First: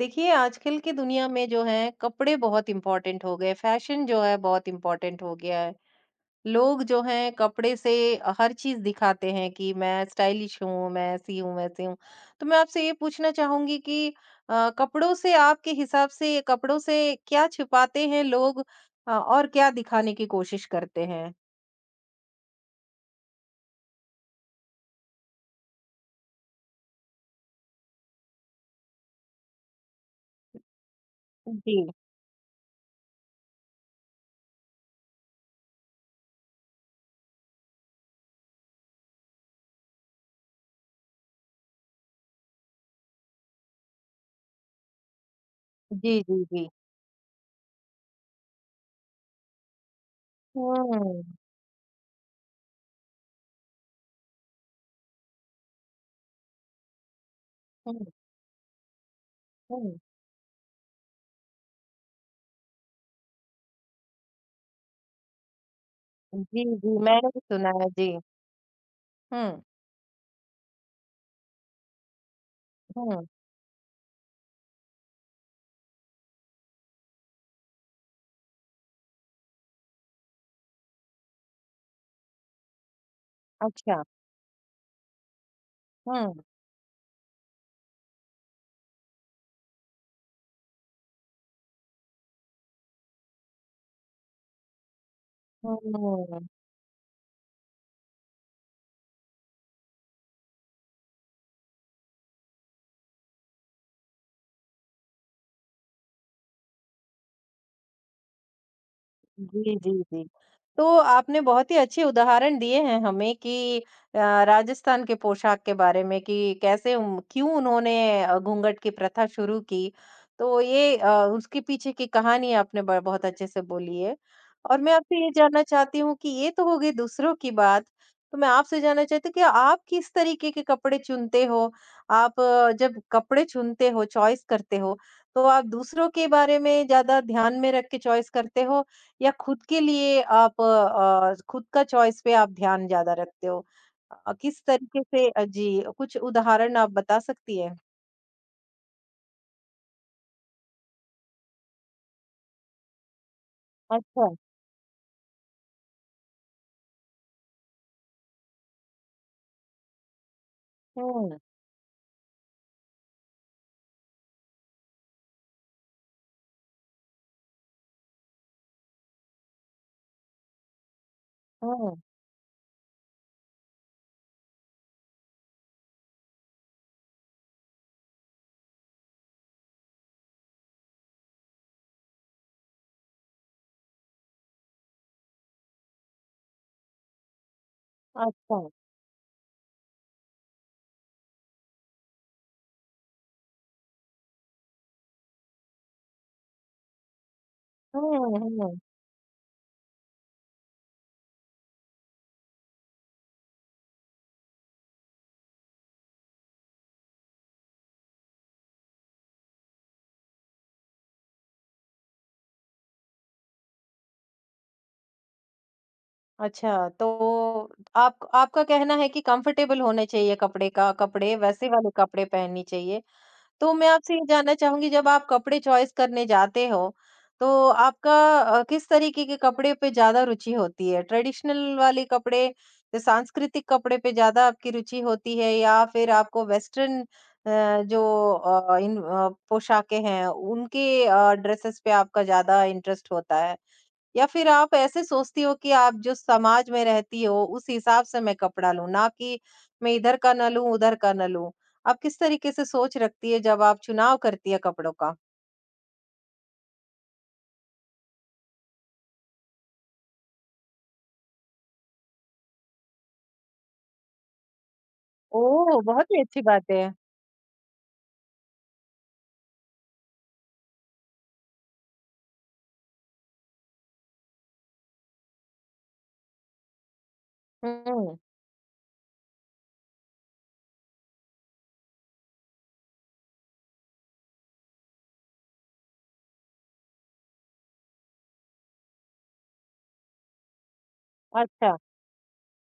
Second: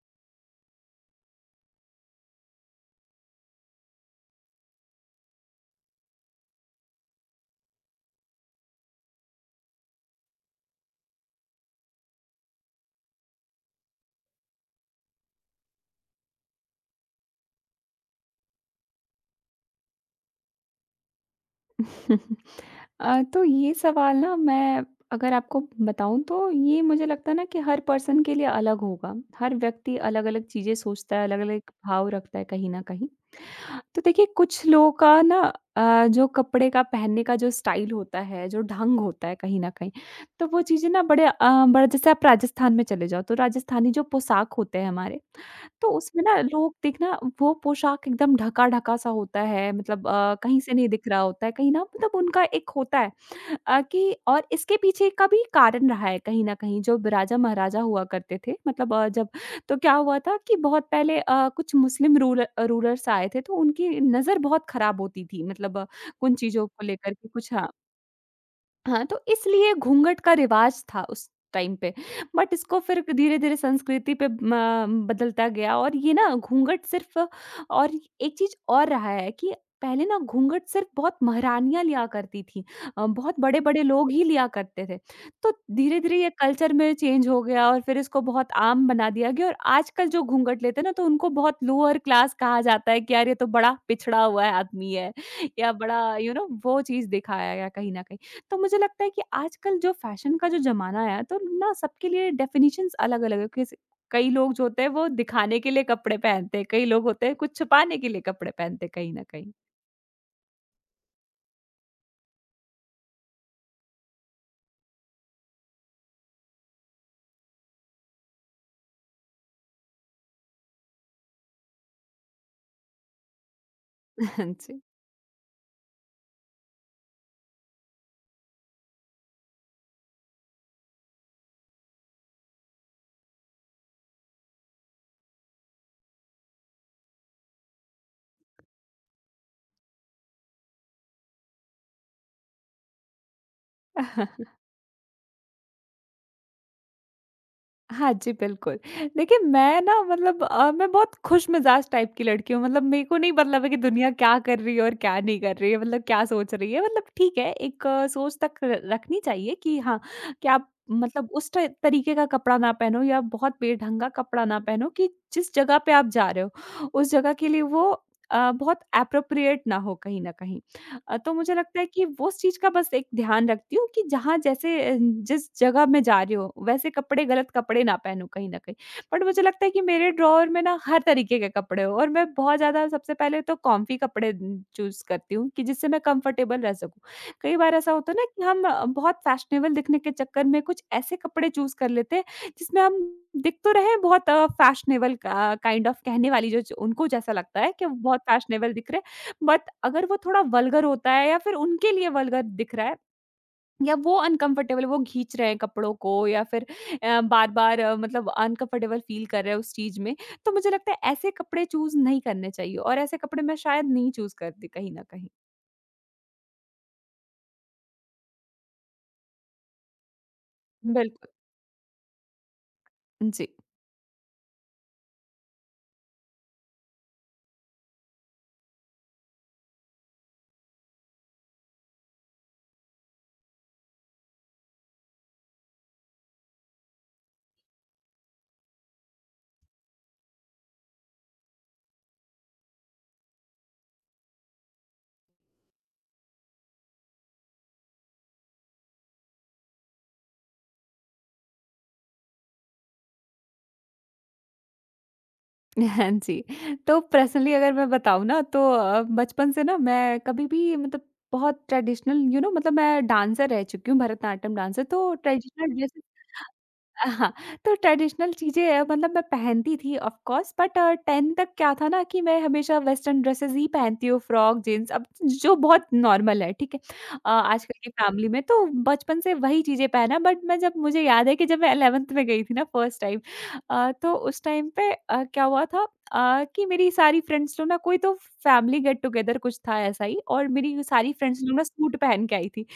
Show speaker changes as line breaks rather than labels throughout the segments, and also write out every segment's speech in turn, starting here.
देखिए, आजकल की दुनिया में जो है कपड़े बहुत इम्पोर्टेंट हो गए, फैशन जो है बहुत इम्पोर्टेंट हो गया है। लोग जो हैं कपड़े से हर चीज़ दिखाते हैं कि मैं स्टाइलिश हूँ, मैं ऐसी हूँ, वैसी हूँ। तो मैं आपसे ये पूछना चाहूँगी कि कपड़ों से आपके हिसाब से ये कपड़ों से क्या छुपाते हैं लोग और क्या दिखाने की कोशिश करते हैं?
तो ये सवाल ना मैं अगर आपको बताऊं तो ये मुझे लगता है ना कि हर पर्सन के लिए अलग होगा। हर व्यक्ति अलग-अलग चीज़ें सोचता है, अलग-अलग
जी।
भाव रखता है कहीं न कहीं। तो देखिए कुछ लोगों का ना जो कपड़े का पहनने का जो स्टाइल होता है, जो ढंग होता है कहीं न कहीं, तो वो चीज़ें ना बड़ा, जैसे आप राजस्थान में चले जाओ तो राजस्थानी जो पोशाक होते हैं हमारे, तो
जी,
उसमें ना
जी, जी।
लोग देखना, वो पोशाक एकदम ढका-ढका सा होता है, मतलब कहीं से नहीं दिख रहा
हुँ,
होता है, कहीं ना मतलब उनका एक होता है कि और इसके पीछे का भी कारण रहा है कहीं न कहीं। जो राजा महाराजा हुआ
हुँ,
करते थे, मतलब जब तो क्या
हुँ।
हुआ था कि बहुत पहले कुछ मुस्लिम रूलर्स आए थे, तो उनकी नज़र बहुत खराब होती थी, मतलब कुछ
जी,
चीज़ों को
जी,
लेकर के
मैंने भी
कुछ।
सुना
हाँ,
है। जी।
हाँ, तो
हुँ,
इसलिए घूंघट का रिवाज था उस टाइम पे। बट इसको फिर
हुँ।
धीरे-धीरे संस्कृति पे म बदलता गया, और ये ना घूंघट सिर्फ़। और एक चीज़ और रहा है कि पहले ना घूंघट सिर्फ़ बहुत महारानियाँ लिया करती थीं। बहुत बड़े-बड़े
अच्छा।
लोग ही लिया करते थे। तो धीरे-धीरे ये
हुँ।
कल्चर में चेंज हो गया, और फिर इसको बहुत आम बना दिया गया, और आजकल जो घूंघट लेते हैं ना तो उनको बहुत लोअर क्लास कहा जाता है कि यार ये तो बड़ा पिछड़ा हुआ है, आदमी है या
कर दो।
बड़ा, यू you नो know, वो चीज़ दिखाया गया कहीं न कहीं। तो मुझे लगता है कि आजकल जो फ़ैशन का जो ज़माना आया है, तो ना सबके लिए डेफ़िनिशंस अलग-अलग है। किस कई लोग जो होते हैं वो दिखाने के लिए कपड़े पहनते हैं, कई लोग होते हैं कुछ छुपाने के लिए कपड़े पहनते हैं कहीं न कहीं।
जी, जी, जी। तो आपने बहुत ही अच्छे उदाहरण दिए हैं हमें कि अ, राजस्थान के पोशाक के बारे में कि कैसे क्यों उन्होंने घूँघट की प्रथा शुरू की। तो ये उसके पीछे की कहानी आपने ब बहुत अच्छे से बोली है।
हाँ
और मैं आपसे ये जानना चाहती हूँ कि ये तो हो गई दूसरों की बात, तो मैं आपसे जानना चाहती हूँ कि आप किस तरीके के कपड़े चुनते हो? आप जब कपड़े चुनते हो, चॉइस करते हो, तो आप दूसरों के बारे में ज़्यादा ध्यान में रख के चॉइस करते हो या खुद के लिए आप खुद का चॉइस पे आप ध्यान ज़्यादा रखते हो?
जी।
किस तरीके से जी, कुछ उदाहरण आप बता सकती हैं?
हाँ जी, बिल्कुल। देखिए मैं ना मतलब मैं बहुत खुशमिज़ाज टाइप की लड़की हूँ। मतलब मेरे को नहीं मतलब है कि दुनिया
अच्छा।
क्या कर रही है और क्या नहीं कर रही है, मतलब क्या सोच रही है। मतलब ठीक है, एक सोच तक र रखनी चाहिए कि हाँ, कि आप मतलब
हुँ,
उस ट तरीके का कपड़ा ना पहनो, या बहुत बेढंगा कपड़ा ना पहनो, कि जिस जगह पे आप जा रहे हो, उस जगह के लिए वो बहुत एप्रोप्रिएट ना हो कहीं न कहीं। तो मुझे लगता है
हुँ,
कि वो उस चीज़ का बस एक ध्यान रखती हूँ कि जहाँ जैसे, जिस जगह मैं जा रही हूँ, वैसे कपड़े, गलत कपड़े ना पहनूँ कहीं न कहीं। बट मुझे लगता है कि मेरे ड्रॉवर में ना हर तरीके के कपड़े हो, और मैं बहुत ज़्यादा, सबसे पहले तो कॉम्फी कपड़े चूज़ करती हूँ कि जिससे मैं कंफर्टेबल रह सकूँ। कई बार ऐसा होता है ना कि
अच्छा।
हम बहुत फैशनेबल दिखने के चक्कर में कुछ ऐसे कपड़े चूज़ कर लेते हैं, जिसमें हम दिख तो रहे हैं बहुत फैशनेबल का काइंड ऑफ, कहने वाली जो च उनको जैसा लगता है कि वो बहुत
हुँ,
फैशनेबल
हुँ।
दिख रहे हैं, बट अगर वो थोड़ा वल्गर होता है, या फिर उनके लिए वल्गर दिख रहा है, या वो अनकंफर्टेबल, वो खींच रहे हैं कपड़ों को, या फिर बार-बार मतलब अनकंफर्टेबल फील कर रहे हैं उस चीज़ में, तो मुझे लगता है ऐसे कपड़े चूज़ नहीं करने चाहिए, और ऐसे कपड़े मैं शायद नहीं चूज़ करती कहीं न कहीं।
अच्छा, तो आप आपका कहना है कि कंफर्टेबल होने चाहिए कपड़े का
बिल्कुल।
कपड़े, वैसे वाले कपड़े पहननी चाहिए।
जी।
तो मैं आपसे ये जानना चाहूँगी जब आप कपड़े चॉइस करने जाते हो, तो आपका किस तरीके के कपड़े पे ज़्यादा रुचि होती है? ट्रेडिशनल वाले कपड़े, जो सांस्कृतिक कपड़े पे ज़्यादा आपकी रुचि होती है या फिर आपको वेस्टर्न जो इन पोशाकें हैं उनके ड्रेसेस पे आपका ज़्यादा इंटरेस्ट होता है? या फिर आप ऐसे सोचती हो कि आप जो समाज में रहती हो उस हिसाब से मैं कपड़ा लूँ, ना कि मैं इधर का ना लूँ, उधर का ना लूँ। आप किस तरीके से सोच रखती है जब आप चुनाव करती है कपड़ों का?
हाँ जी। तो पर्सनली अगर मैं बताऊँ ना तो बचपन से ना मैं कभी भी मतलब बहुत ट्रेडिशनल, मतलब मैं डांसर रह चुकी हूँ, भरतनाट्यम डांसर, तो
ओह!
Traditional dresses.
बहुत ही अच्छी बात है।
हाँ, तो ट्रेडिशनल चीज़ें मतलब मैं पहनती थी ऑफ कोर्स। बट 10 तक क्या था ना कि मैं हमेशा वेस्टर्न ड्रेसेस ही पहनती हूँ, फ्रॉक, जीन्स, अब जो बहुत नॉर्मल है, ठीक है? आजकल की
हुँ,
फैमिली में तो बचपन से वही चीज़ें पहना। बट मैं, जब मुझे याद है कि जब मैं 11th में गई थी ना फर्स्ट टाइम, तो उस टाइम पे क्या हुआ था, कि मेरी सारी फ्रेंड्स लोग ना, कोई तो फैमिली गेट टुगेदर कुछ था ऐसा ही, और मेरी सारी फ्रेंड्स लोग ना
अच्छा।
सूट पहन के आई थी,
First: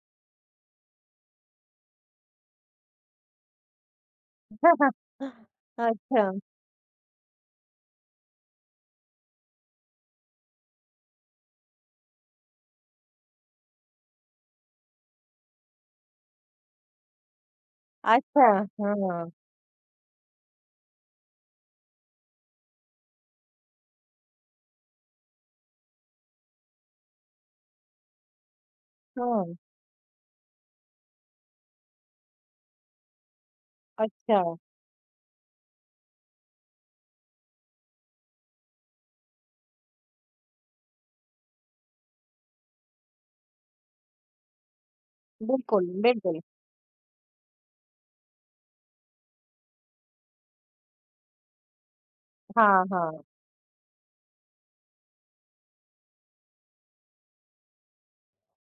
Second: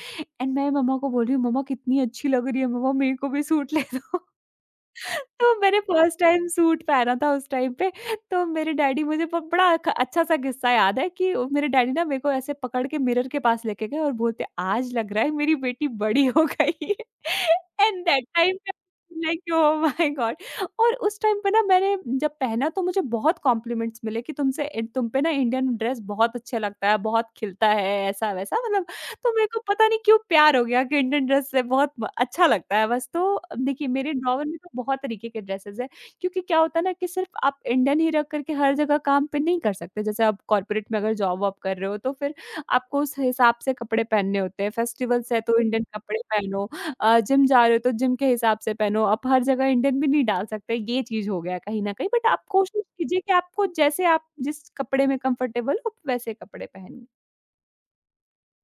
एंड मैं मम्मा को बोल रही हूँ, मम्मा कितनी अच्छी लग रही है, मम्मा मेरे को भी सूट ले दो। तो मैंने फर्स्ट
अच्छा,
टाइम सूट पहना था उस टाइम पे, तो मेरे डैडी, मुझे ब बड़ा ख अच्छा-सा किस्सा याद है कि मेरे डैडी ना मेरे को ऐसे पकड़ के मिरर के पास लेके गए और बोलते, "आज लग रहा है मेरी बेटी बड़ी हो गई है।" एंड दैट
अच्छा,
टाइम पे
हाँ,
लाइक, ओह माय गॉड! और उस टाइम पे ना मैंने जब पहना तो मुझे बहुत कॉम्प्लीमेंट्स मिले कि तुम पे ना इंडियन ड्रेस बहुत अच्छा लगता है, बहुत खिलता है, ऐसा-वैसा, मतलब। तो मेरे
हाँ।
को पता नहीं क्यों प्यार हो गया कि इंडियन ड्रेस से बहुत म अच्छा लगता है बस। तो देखिए मेरे
अच्छा,
ड्रॉवर में तो बहुत तरीके के ड्रेसेज़ हैं, क्योंकि क्या होता है ना कि सिर्फ़ आप इंडियन ही रख कर के हर जगह काम पे नहीं कर सकते। जैसे आप कॉर्पोरेट में अगर जॉब-वॉब कर रहे हो तो फिर आपको उस हिसाब से कपड़े पहनने होते हैं। फेस्टिवल्स है तो इंडियन
बिल्कुल,
कपड़े
बिल्कुल।
पहनो, जिम जा रहे हो तो जिम के हिसाब से पहनो। आप हर जगह इंडियन भी नहीं डाल सकते, ये चीज़ हो गया कहीं न कहीं, बट आप कोशिश
हाँ,
कीजिए
हाँ।
कि आपको जैसे, आप जिस कपड़े में कंफर्टेबल हो, वैसे कपड़े पहनिए।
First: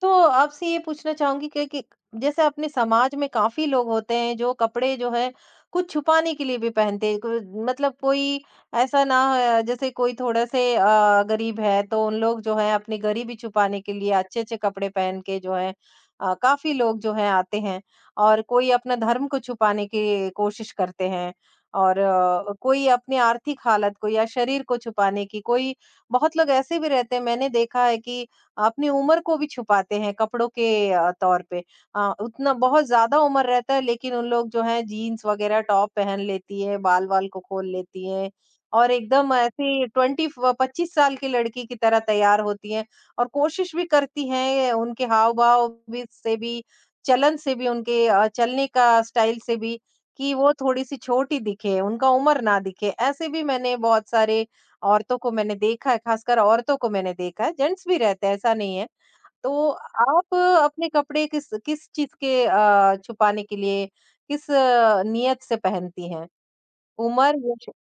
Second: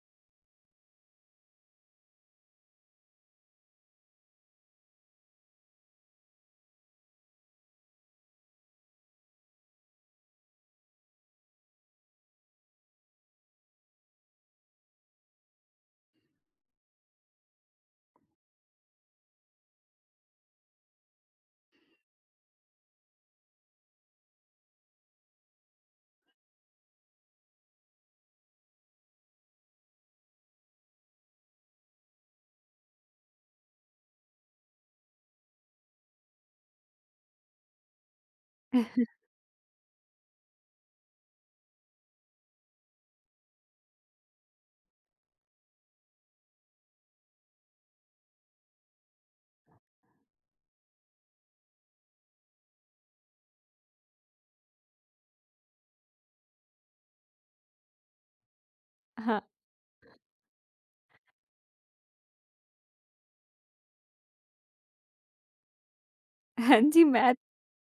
तो आपसे ये पूछना चाहूँगी कि जैसे अपने समाज में काफ़ी लोग होते हैं जो कपड़े जो है कुछ छुपाने के लिए भी पहनते हैं। कोई मतलब कोई ऐसा ना जैसे कोई थोड़े से गरीब है तो उन लोग जो है अपनी गरीबी छुपाने के लिए अच्छे-अच्छे कपड़े पहन के जो है काफ़ी लोग जो है आते हैं। और कोई अपना धर्म को छुपाने की कोशिश करते हैं और कोई अपनी आर्थिक हालत को या शरीर को छुपाने की कोई बहुत लोग ऐसे भी रहते हैं मैंने देखा है कि अपनी उम्र को भी छुपाते हैं कपड़ों के तौर पे। उतना बहुत ज्यादा उम्र रहता है लेकिन उन लोग जो है जीन्स वगैरह टॉप पहन लेती है बाल वाल को खोल लेती है और एकदम ऐसी 20-25 साल की लड़की की तरह तैयार होती हैं और कोशिश भी करती हैं उनके हाव भाव भी से भी चलन से भी उनके चलने का स्टाइल से भी कि वो थोड़ी सी छोटी दिखे उनका उम्र ना दिखे ऐसे भी मैंने बहुत सारे औरतों को मैंने देखा है, खासकर औरतों को मैंने देखा है, जेंट्स भी रहते हैं, ऐसा नहीं है।
हाँ।
तो आप अपने कपड़े किस किस चीज़ के छुपाने के लिए किस नियत से पहनती हैं?
हाँ जी,
उम्र
मैं
या श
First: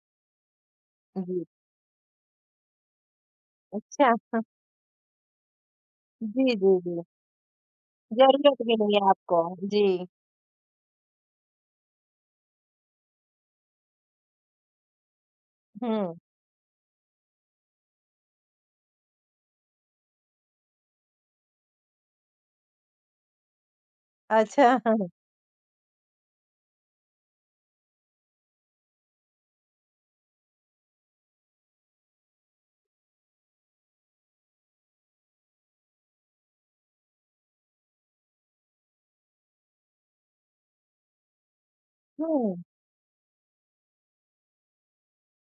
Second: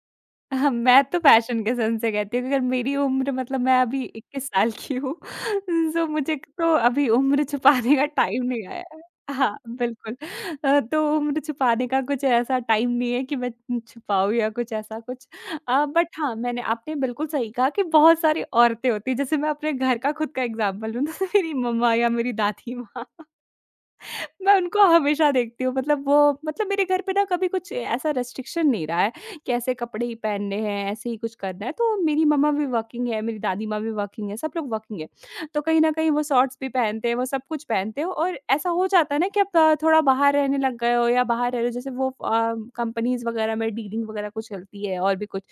हाँ, मैं तो
जी,
फ़ैशन के सेंस से कहती हूँ, कि अगर मेरी उम्र, मतलब मैं अभी
अच्छा।
21 साल की हूँ, सो मुझे
जी,
तो
जी, जी।
अभी उम्र छुपाने का टाइम
ज़रूरत
नहीं
भी
आया
नहीं
है।
है आपको।
हाँ,
जी,
बिल्कुल। तो उम्र छुपाने का कुछ ऐसा टाइम नहीं है कि मैं छुपाऊँ या कुछ ऐसा कुछ। बट
हुँ।
हाँ, मैंने, आपने बिल्कुल सही कहा कि बहुत सारी औरतें होती हैं, जैसे मैं अपने घर का खुद का एग्ज़ाम्पल दूँ, जैसे मेरी मम्मा या मेरी दादी माँ। मैं
अच्छा।
उनको हमेशा देखती हूँ मतलब वो, मतलब मेरे घर पे ना कभी कुछ ऐसा रेस्ट्रिक्शन नहीं रहा है कि ऐसे कपड़े ही पहनने हैं, ऐसे ही कुछ करना है। तो मेरी मम्मा भी वर्किंग है, मेरी दादी माँ भी वर्किंग है, सब लोग वर्किंग है। तो कहीं न कहीं वो शॉर्ट्स भी पहनते हैं, वो सब कुछ पहनते हैं, और ऐसा हो जाता है ना कि आप थोड़ा बाहर रहने लग गए हो, या बाहर रह रहे हो, जैसे वो
हुँ।
कंपनीज़ वगैरह में डीलिंग वगैरह कुछ चलती है, और भी कुछ।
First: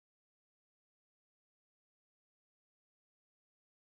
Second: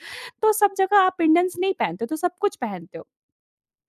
तो सब जगह आप इंडियंस नहीं पहनते हो, तो सब कुछ पहनते हो।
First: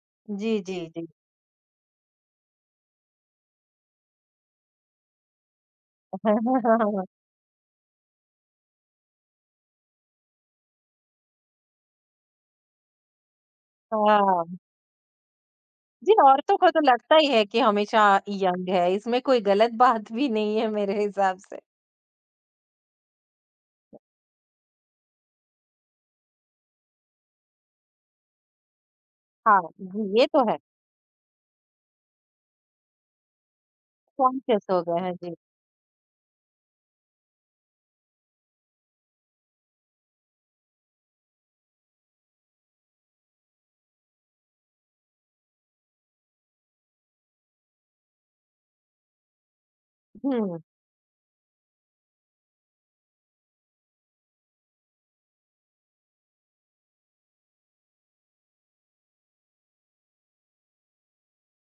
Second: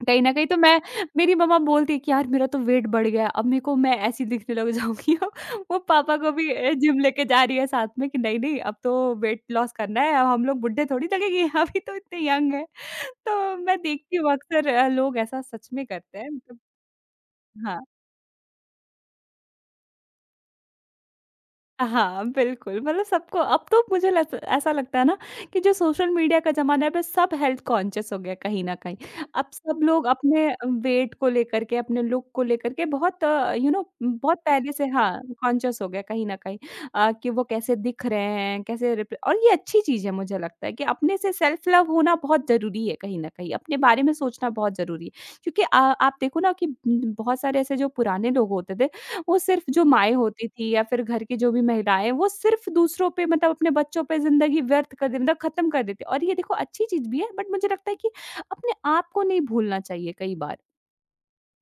कहीं न कहीं
जी,
तो
जी,
मैं,
जी।
मेरी मम्मा बोलती है कि यार मेरा तो वेट बढ़ गया है, अब मेरे को, मैं ऐसी दिखने लग जाऊँगी अब। वो पापा को भी जिम लेके जा रही है साथ में कि नहीं-नहीं अब तो वेट लॉस करना है, अब हम लोग बुड्ढे थोड़ी लगेंगे, अभी तो इतने यंग हैं। तो मैं देखती हूँ
हाँ।
अक्सर लोग ऐसा सच में
जी,
करते हैं
औरतों
मतलब।
को तो लगता ही है कि
हाँ।
हमेशा यंग है, इसमें कोई गलत बात भी नहीं है मेरे हिसाब से।
हाँ, बिल्कुल, मतलब सबको, अब तो मुझे लस ऐसा लगता है ना कि जो सोशल मीडिया का ज़माना है, अब सब हेल्थ कॉन्शियस हो गया कहीं न कहीं। अब
हाँ,
सब लोग
जी, ये
अपने
तो है।
वेट को लेकर के, अपने लुक को लेकर के बहुत यू नो, बहुत
कॉन्शियस
पहले
हो
से
गए हैं,
हाँ,
जी।
कॉन्शियस हो गया कहीं न कहीं, कि वो कैसे दिख रहे हैं, कैसे रिप्रे और ये अच्छी चीज़ है। मुझे लगता है कि अपने से सेल्फ लव होना बहुत ज़रूरी है कहीं न कहीं, अपने बारे में सोचना बहुत ज़रूरी है। क्योंकि आप देखो ना कि बहुत सारे ऐसे जो पुराने लोग होते थे, वो सिर्फ़, जो माएँ होती
हुँ,
थी या फिर घर की जो भी महिलाएँ, वो सिर्फ़ दूसरों पे, मतलब अपने बच्चों पे ज़िंदगी व्यर्थ कर देती, मतलब ख़त्म कर देती, और ये देखो अच्छी चीज़ भी है, बट मुझे लगता है कि अपने आप को नहीं भूलना चाहिए कई बार।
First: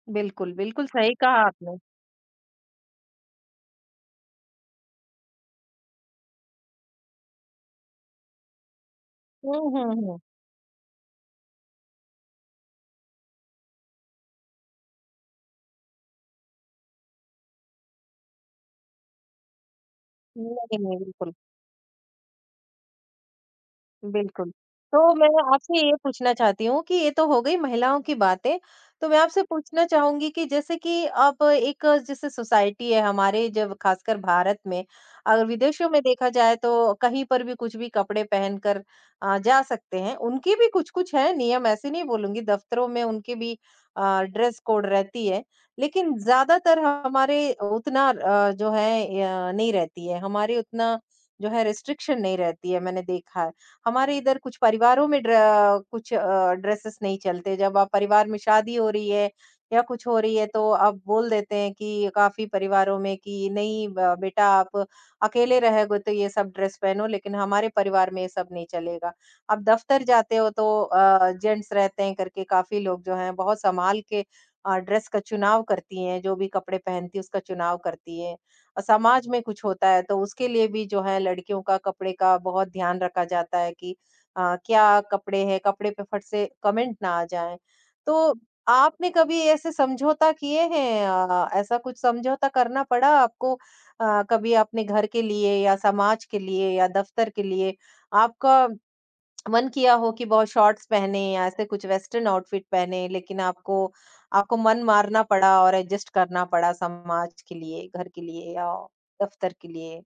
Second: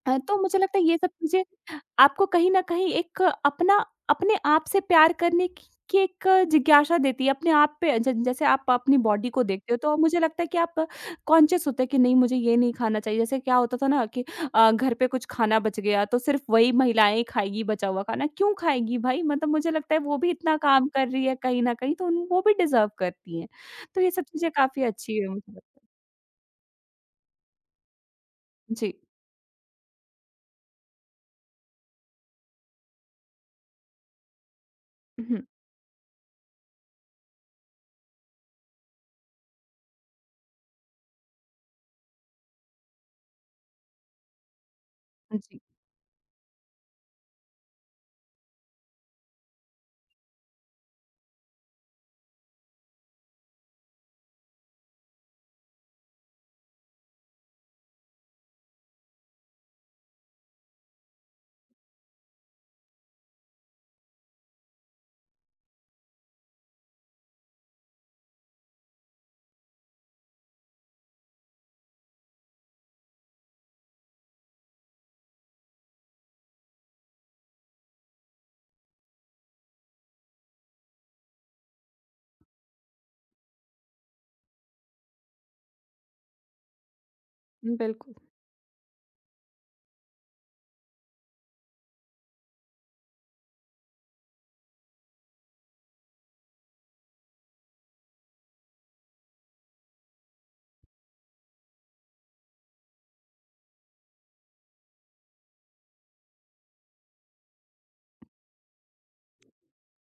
तो
बिल्कुल,
मुझे लगता है
बिल्कुल
ये सब
सही
चीज़ें
कहा आपने।
आपको कहीं न कहीं एक अपना, अपने आप से प्यार करने की एक जिज्ञासा देती है, अपने आप पे ज जैसे आप अपनी बॉडी को
हुँ,
देखते हो तो
हुँ,
मुझे
हुँ।
लगता है कि आप कॉन्शियस होते हैं कि नहीं मुझे ये नहीं खाना चाहिए। जैसे क्या होता था ना कि घर पे कुछ खाना बच गया तो सिर्फ़ वही महिलाएँ खाएगी बचा हुआ खाना, क्यों खाएगी भाई? मतलब मुझे लगता है वो भी इतना
नहीं,
काम
नहीं,
कर रही
बिल्कुल।
है कहीं न कहीं, तो उन वो भी डिज़र्व करती हैं। तो ये सब चीज़ें
बिल्कुल।
काफ़ी
तो
अच्छी है,
मैं
मतलब।
आपसे ये पूछना चाहती हूँ कि ये तो हो गई महिलाओं की बातें।
जी।
तो मैं आपसे पूछना चाहूँगी कि जैसे कि अब एक जैसे सोसाइटी है हमारे जब खासकर भारत में,
हुँ,
अगर विदेशों में देखा जाए तो कहीं पर भी कुछ भी कपड़े पहनकर जा सकते हैं। उनके भी कुछ-कुछ हैं नियम, ऐसे नहीं बोलूँगी, दफ्तरों में उनके भी ड्रेस कोड रहती है।
जी,
लेकिन ज़्यादातर हमारे उतना जो है नहीं रहती है, हमारे उतना जो है रिस्ट्रिक्शन नहीं रहती है, मैंने देखा है। हमारे इधर कुछ परिवारों में ड्र कुछ ड्रेसेस नहीं चलते। जब आप परिवार में शादी हो रही है या कुछ हो रही है तो अब बोल देते हैं कि काफ़ी परिवारों में कि नहीं ब बेटा आप अकेले रहोगे तो ये सब ड्रेस पहनो लेकिन हमारे परिवार में ये सब नहीं चलेगा। आप दफ्तर जाते हो तो जेंट्स रहते हैं करके काफ़ी लोग जो हैं बहुत सँभाल के ड्रेस का चुनाव करती हैं, जो भी कपड़े पहनती है उसका चुनाव करती है। समाज में कुछ होता है तो उसके लिए भी जो है लड़कियों का कपड़े का बहुत ध्यान रखा जाता है कि क्या कपड़े हैं कपड़े पे फट से कमेंट ना आ जाए।
बिल्कुल।
तो आपने कभी ऐसे समझौता किए हैं ऐसा कुछ समझौता करना पड़ा आपको कभी अपने घर के लिए या समाज के लिए या दफ्तर के लिए आपका मन किया हो कि बहुत शॉर्ट्स पहने या ऐसे कुछ वेस्टर्न आउटफिट पहने लेकिन आपको आपको मन मारना पड़ा और एडजस्ट करना पड़ा समाज के लिए, घर के लिए या दफ्तर के लिए?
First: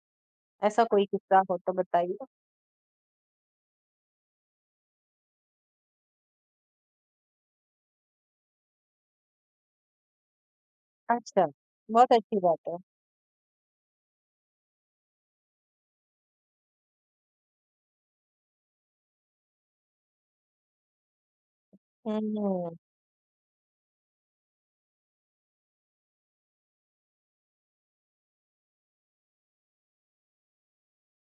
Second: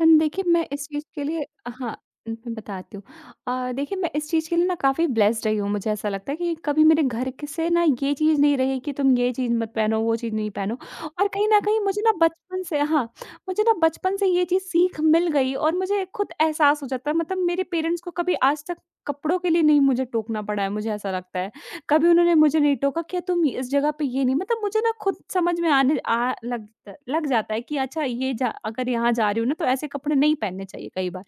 अन देखिए, मैं
ऐसा
इस चीज़
कोई
के
किस्सा
लिए,
हो तो
हाँ।
बताइए?
न, मैं बताती हूँ। देखिए, मैं इस चीज़ के लिए ना काफ़ी ब्लेस्ड रही हूँ। मुझे ऐसा लगता है कि कभी मेरे घर के से ना ये चीज़ नहीं रही कि तुम ये चीज़ मत पहनो, वो चीज़ नहीं पहनो। और
अच्छा,
कहीं न कहीं मुझे ना
बहुत अच्छी बात
बचपन
है।
से हाँ। मुझे ना बचपन से ये चीज़ सीख मिल गई, और मुझे खुद एहसास हो जाता है, मतलब मेरे पेरेंट्स को कभी आज तक कपड़ों के लिए नहीं मुझे टोकना पड़ा है, मुझे ऐसा लगता है। कभी उन्होंने मुझे नहीं
हुँ,
टोका, क्या तुम इस जगह पे ये नहीं, मतलब मुझे ना खुद समझ में आने आ लग लग जाता है कि अच्छा, ये जा अगर यहाँ जा रही हूँ ना, तो ऐसे कपड़े नहीं पहनने चाहिए कई बार।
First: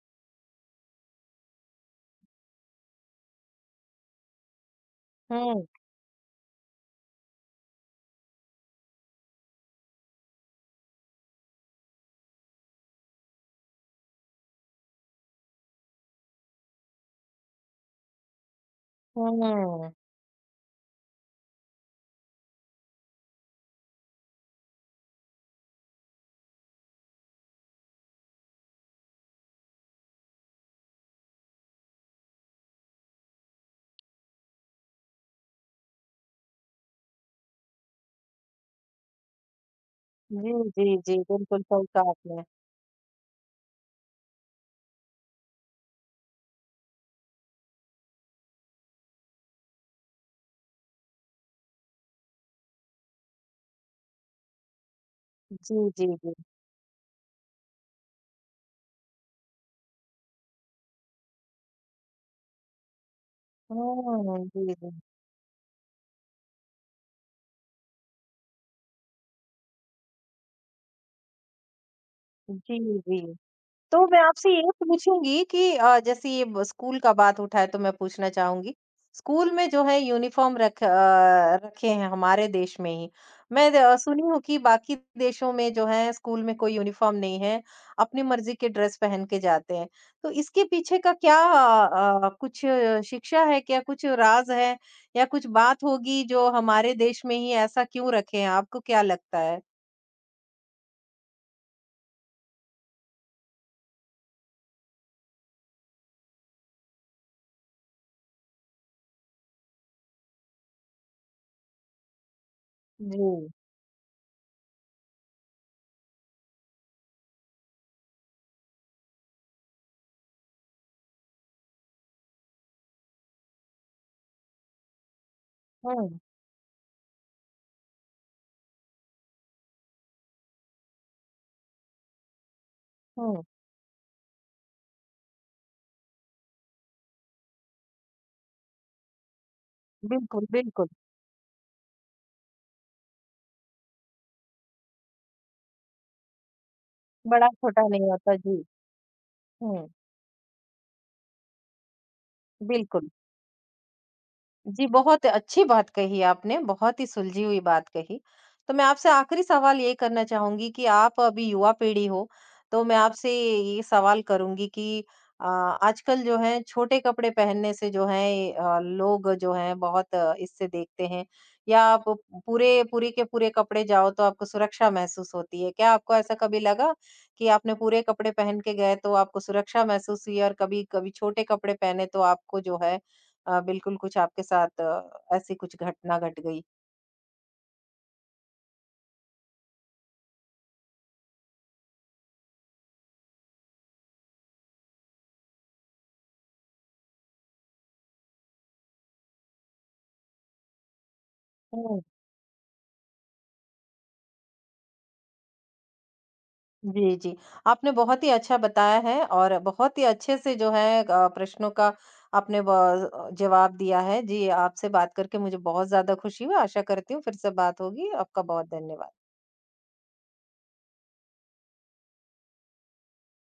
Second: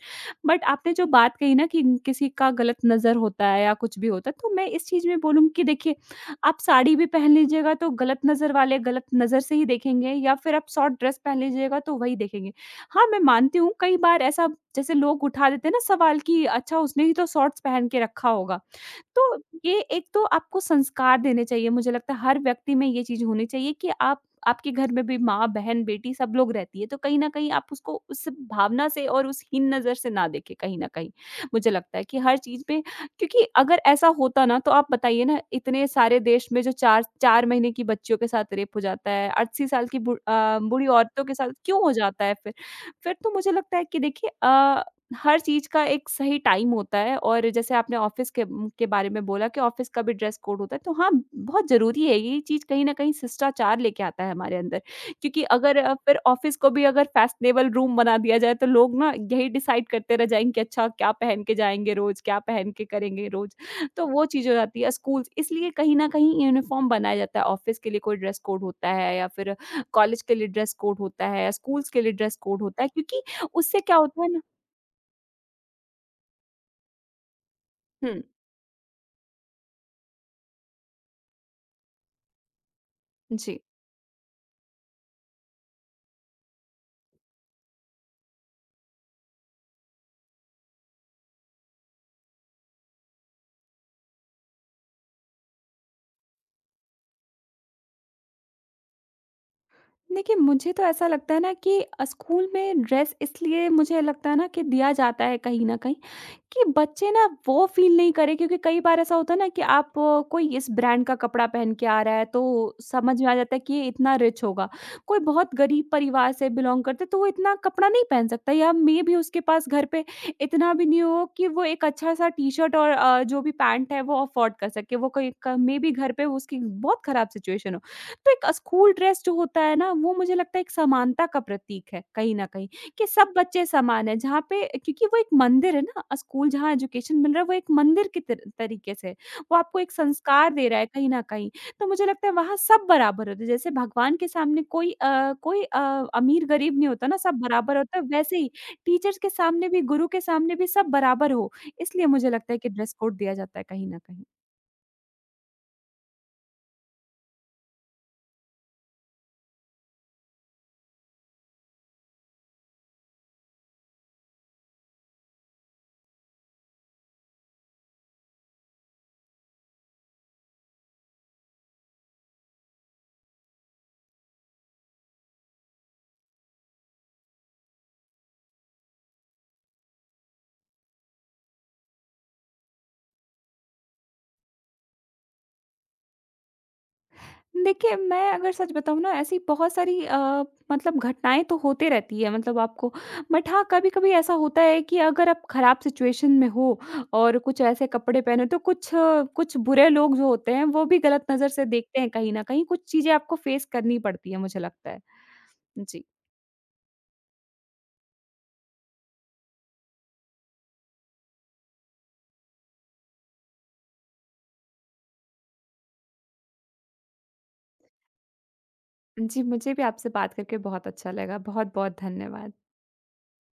बट आपने जो बात कही ना कि किसी का गलत नज़र होता है या कुछ भी होता है, तो मैं इस चीज़ में बोलूँगी
हुँ,
कि देखिए, आप साड़ी भी पहन लीजिएगा तो गलत नज़र वाले गलत नज़र से ही देखेंगे, या फिर आप शॉर्ट ड्रेस पहन लीजिएगा तो वही देखेंगे। हाँ, मैं मानती हूँ कई बार ऐसा जैसे लोग उठा देते हैं ना सवाल कि अच्छा, उसने ही तो शॉर्ट्स पहन के रखा होगा। तो ये
हुँ।
एक तो आपको संस्कार देने चाहिए, मुझे लगता है हर व्यक्ति में ये चीज़ होनी चाहिए कि आप आपके घर में भी माँ, बहन, बेटी सब लोग रहती है, तो कहीं न कहीं आप उसको उस भावना से और उस हीन नज़र से ना देखें कहीं न कहीं। मुझे लगता है कि हर चीज़ पे, क्योंकि अगर ऐसा होता ना तो आप बताइए ना इतने सारे देश में जो 4 4 महीने की बच्चियों के साथ रेप हो जाता है, 80 साल की
जी,
बूढ़ी
जी, जी,
औरतों के साथ
बिल्कुल
क्यों
सही
हो
कहा
जाता है
आपने।
फिर? फिर तो मुझे लगता है कि देखिए, हर चीज़ का एक सही टाइम होता है, और जैसे आपने ऑफ़िस के बारे में बोला कि ऑफ़िस का भी ड्रेस कोड होता है, तो हाँ, बहुत ज़रूरी है ये चीज़। कहीं न कहीं शिष्टाचार लेके आता है हमारे अंदर। क्योंकि
जी,
अगर
जी,
फिर
जी।
ऑफ़िस को भी अगर फैशनेबल रूम बना दिया जाए, तो लोग ना यही डिसाइड करते रह जाएँगे कि अच्छा, क्या पहन के जाएँगे रोज़, क्या पहन के करेंगे रोज़, तो वो
हुँ,
चीज़ हो
जी,
जाती है।
जी।
स्कूल्स इसलिए कहीं न कहीं यूनिफ़ॉर्म बनाया जाता है, ऑफ़िस के लिए कोई ड्रेस कोड होता है, या फिर कॉलेज के लिए ड्रेस कोड होता है, या स्कूल्स के लिए ड्रेस कोड
जी,
होता है,
जी।
क्योंकि उससे क्या
तो मैं
होता है ना।
आपसे ये पूछूँगी कि जैसे ये ब स्कूल का बात उठा है तो मैं
हुँ।
पूछना चाहूँगी। स्कूल में जो है यूनिफ़ॉर्म रखे हैं हमारे देश में ही।
जी।
मैं द सुनी हूँ कि बाकी देशों में जो है स्कूल में कोई यूनिफ़ॉर्म नहीं है, अपनी मर्ज़ी के ड्रेस पहन के जाते हैं। तो इसके पीछे का क्या कुछ शिक्षा है क्या? कुछ राज़ है या कुछ बात होगी जो हमारे देश में ही ऐसा क्यों रखे हैं? आपको क्या लगता है?
देखिए, मुझे तो ऐसा लगता है ना कि स्कूल में ड्रेस इसलिए मुझे लगता है ना कि दिया जाता है कहीं न कहीं, कि बच्चे ना वो फ़ील नहीं करें, क्योंकि कई बार ऐसा होता है ना कि कोई इस ब्रांड का कपड़ा पहन के आ रहा है, तो समझ में आ
जी।
जाता है कि ये इतना रिच होगा। कोई बहुत गरीब परिवार से बिलॉन्ग करता है तो वो इतना कपड़ा नहीं पहन सकता, या मे बी उसके पास घर पे इतना भी नहीं हो कि वो एक अच्छा-सा टी-शर्ट और जो भी पैंट है वो अफ़ोर्ड कर सके। वो कहीं क मे बी
हुँ,
घर पे उसकी बहुत ख़राब सिचुएशन हो। तो एक स्कूल ड्रेस जो होता है ना, वो मुझे लगता है एक समानता का प्रतीक है कहीं न कहीं, कि सब
हुँ।
बच्चे समान हैं। जहाँ पे, क्योंकि वो एक मंदिर है ना, स्कूल जहाँ एजुकेशन मिल रहा है, वो एक मंदिर की तर तरीके से है। वो आपको एक
बिल्कुल,
संस्कार दे रहा है
बिल्कुल।
कहीं न कहीं। तो मुझे लगता है वहाँ सब बराबर होते हैं। जैसे भगवान के सामने कोई अमीर-गरीब नहीं होता ना, सब
बड़ा
बराबर
छोटा
होता है,
नहीं
वैसे
होता,
ही
जी।
टीचर्स के सामने भी,
हुँ,
गुरु के सामने भी सब बराबर हो, इसलिए मुझे लगता है कि ड्रेस
बिल्कुल।
कोड दिया जाता है कहीं न कहीं।
जी, बहुत अच्छी बात कही आपने, बहुत ही सुलझी हुई बात कही। तो मैं आपसे आखिरी सवाल ये करना चाहूँगी कि आप अभी युवा पीढ़ी हो, तो मैं आपसे ये सवाल करूँगी कि आजकल जो है छोटे कपड़े पहनने से जो है लोग जो हैं बहुत इससे देखते हैं या आप पूरे पूरे के पूरे कपड़े जाओ तो आपको सुरक्षा महसूस होती है। क्या आपको ऐसा कभी लगा कि आपने पूरे कपड़े पहन के गए तो आपको सुरक्षा महसूस हुई और कभी-कभी छोटे कपड़े पहने तो आपको जो है बिल्कुल कुछ आपके साथ ऐसी कुछ घटना घट गई।
देखिए, मैं अगर सच बताऊँ ना, ऐसी बहुत सारी मतलब घटनाएँ तो होते रहती है, मतलब आपको बट हाँ, कभी-कभी ऐसा होता है कि अगर आप खराब सिचुएशन में हो और कुछ ऐसे कपड़े पहने, तो कुछ बुरे लोग जो होते हैं वो भी गलत नज़र से देखते
हुँ।
हैं कहीं न कहीं, कुछ चीज़ें आपको फेस करनी पड़ती है, मुझे लगता है। जी।
जी, जी। आपने बहुत ही अच्छा बताया है और बहुत ही अच्छे से जो है प्रश्नों का आपने जवाब दिया है। जी, आपसे बात करके मुझे बहुत ज़्यादा खुशी हुई। आशा करती हूँ फिर से बात होगी। आपका बहुत धन्यवाद।
जी, मुझे भी आपसे बात करके बहुत अच्छा लगा। बहुत-बहुत धन्यवाद।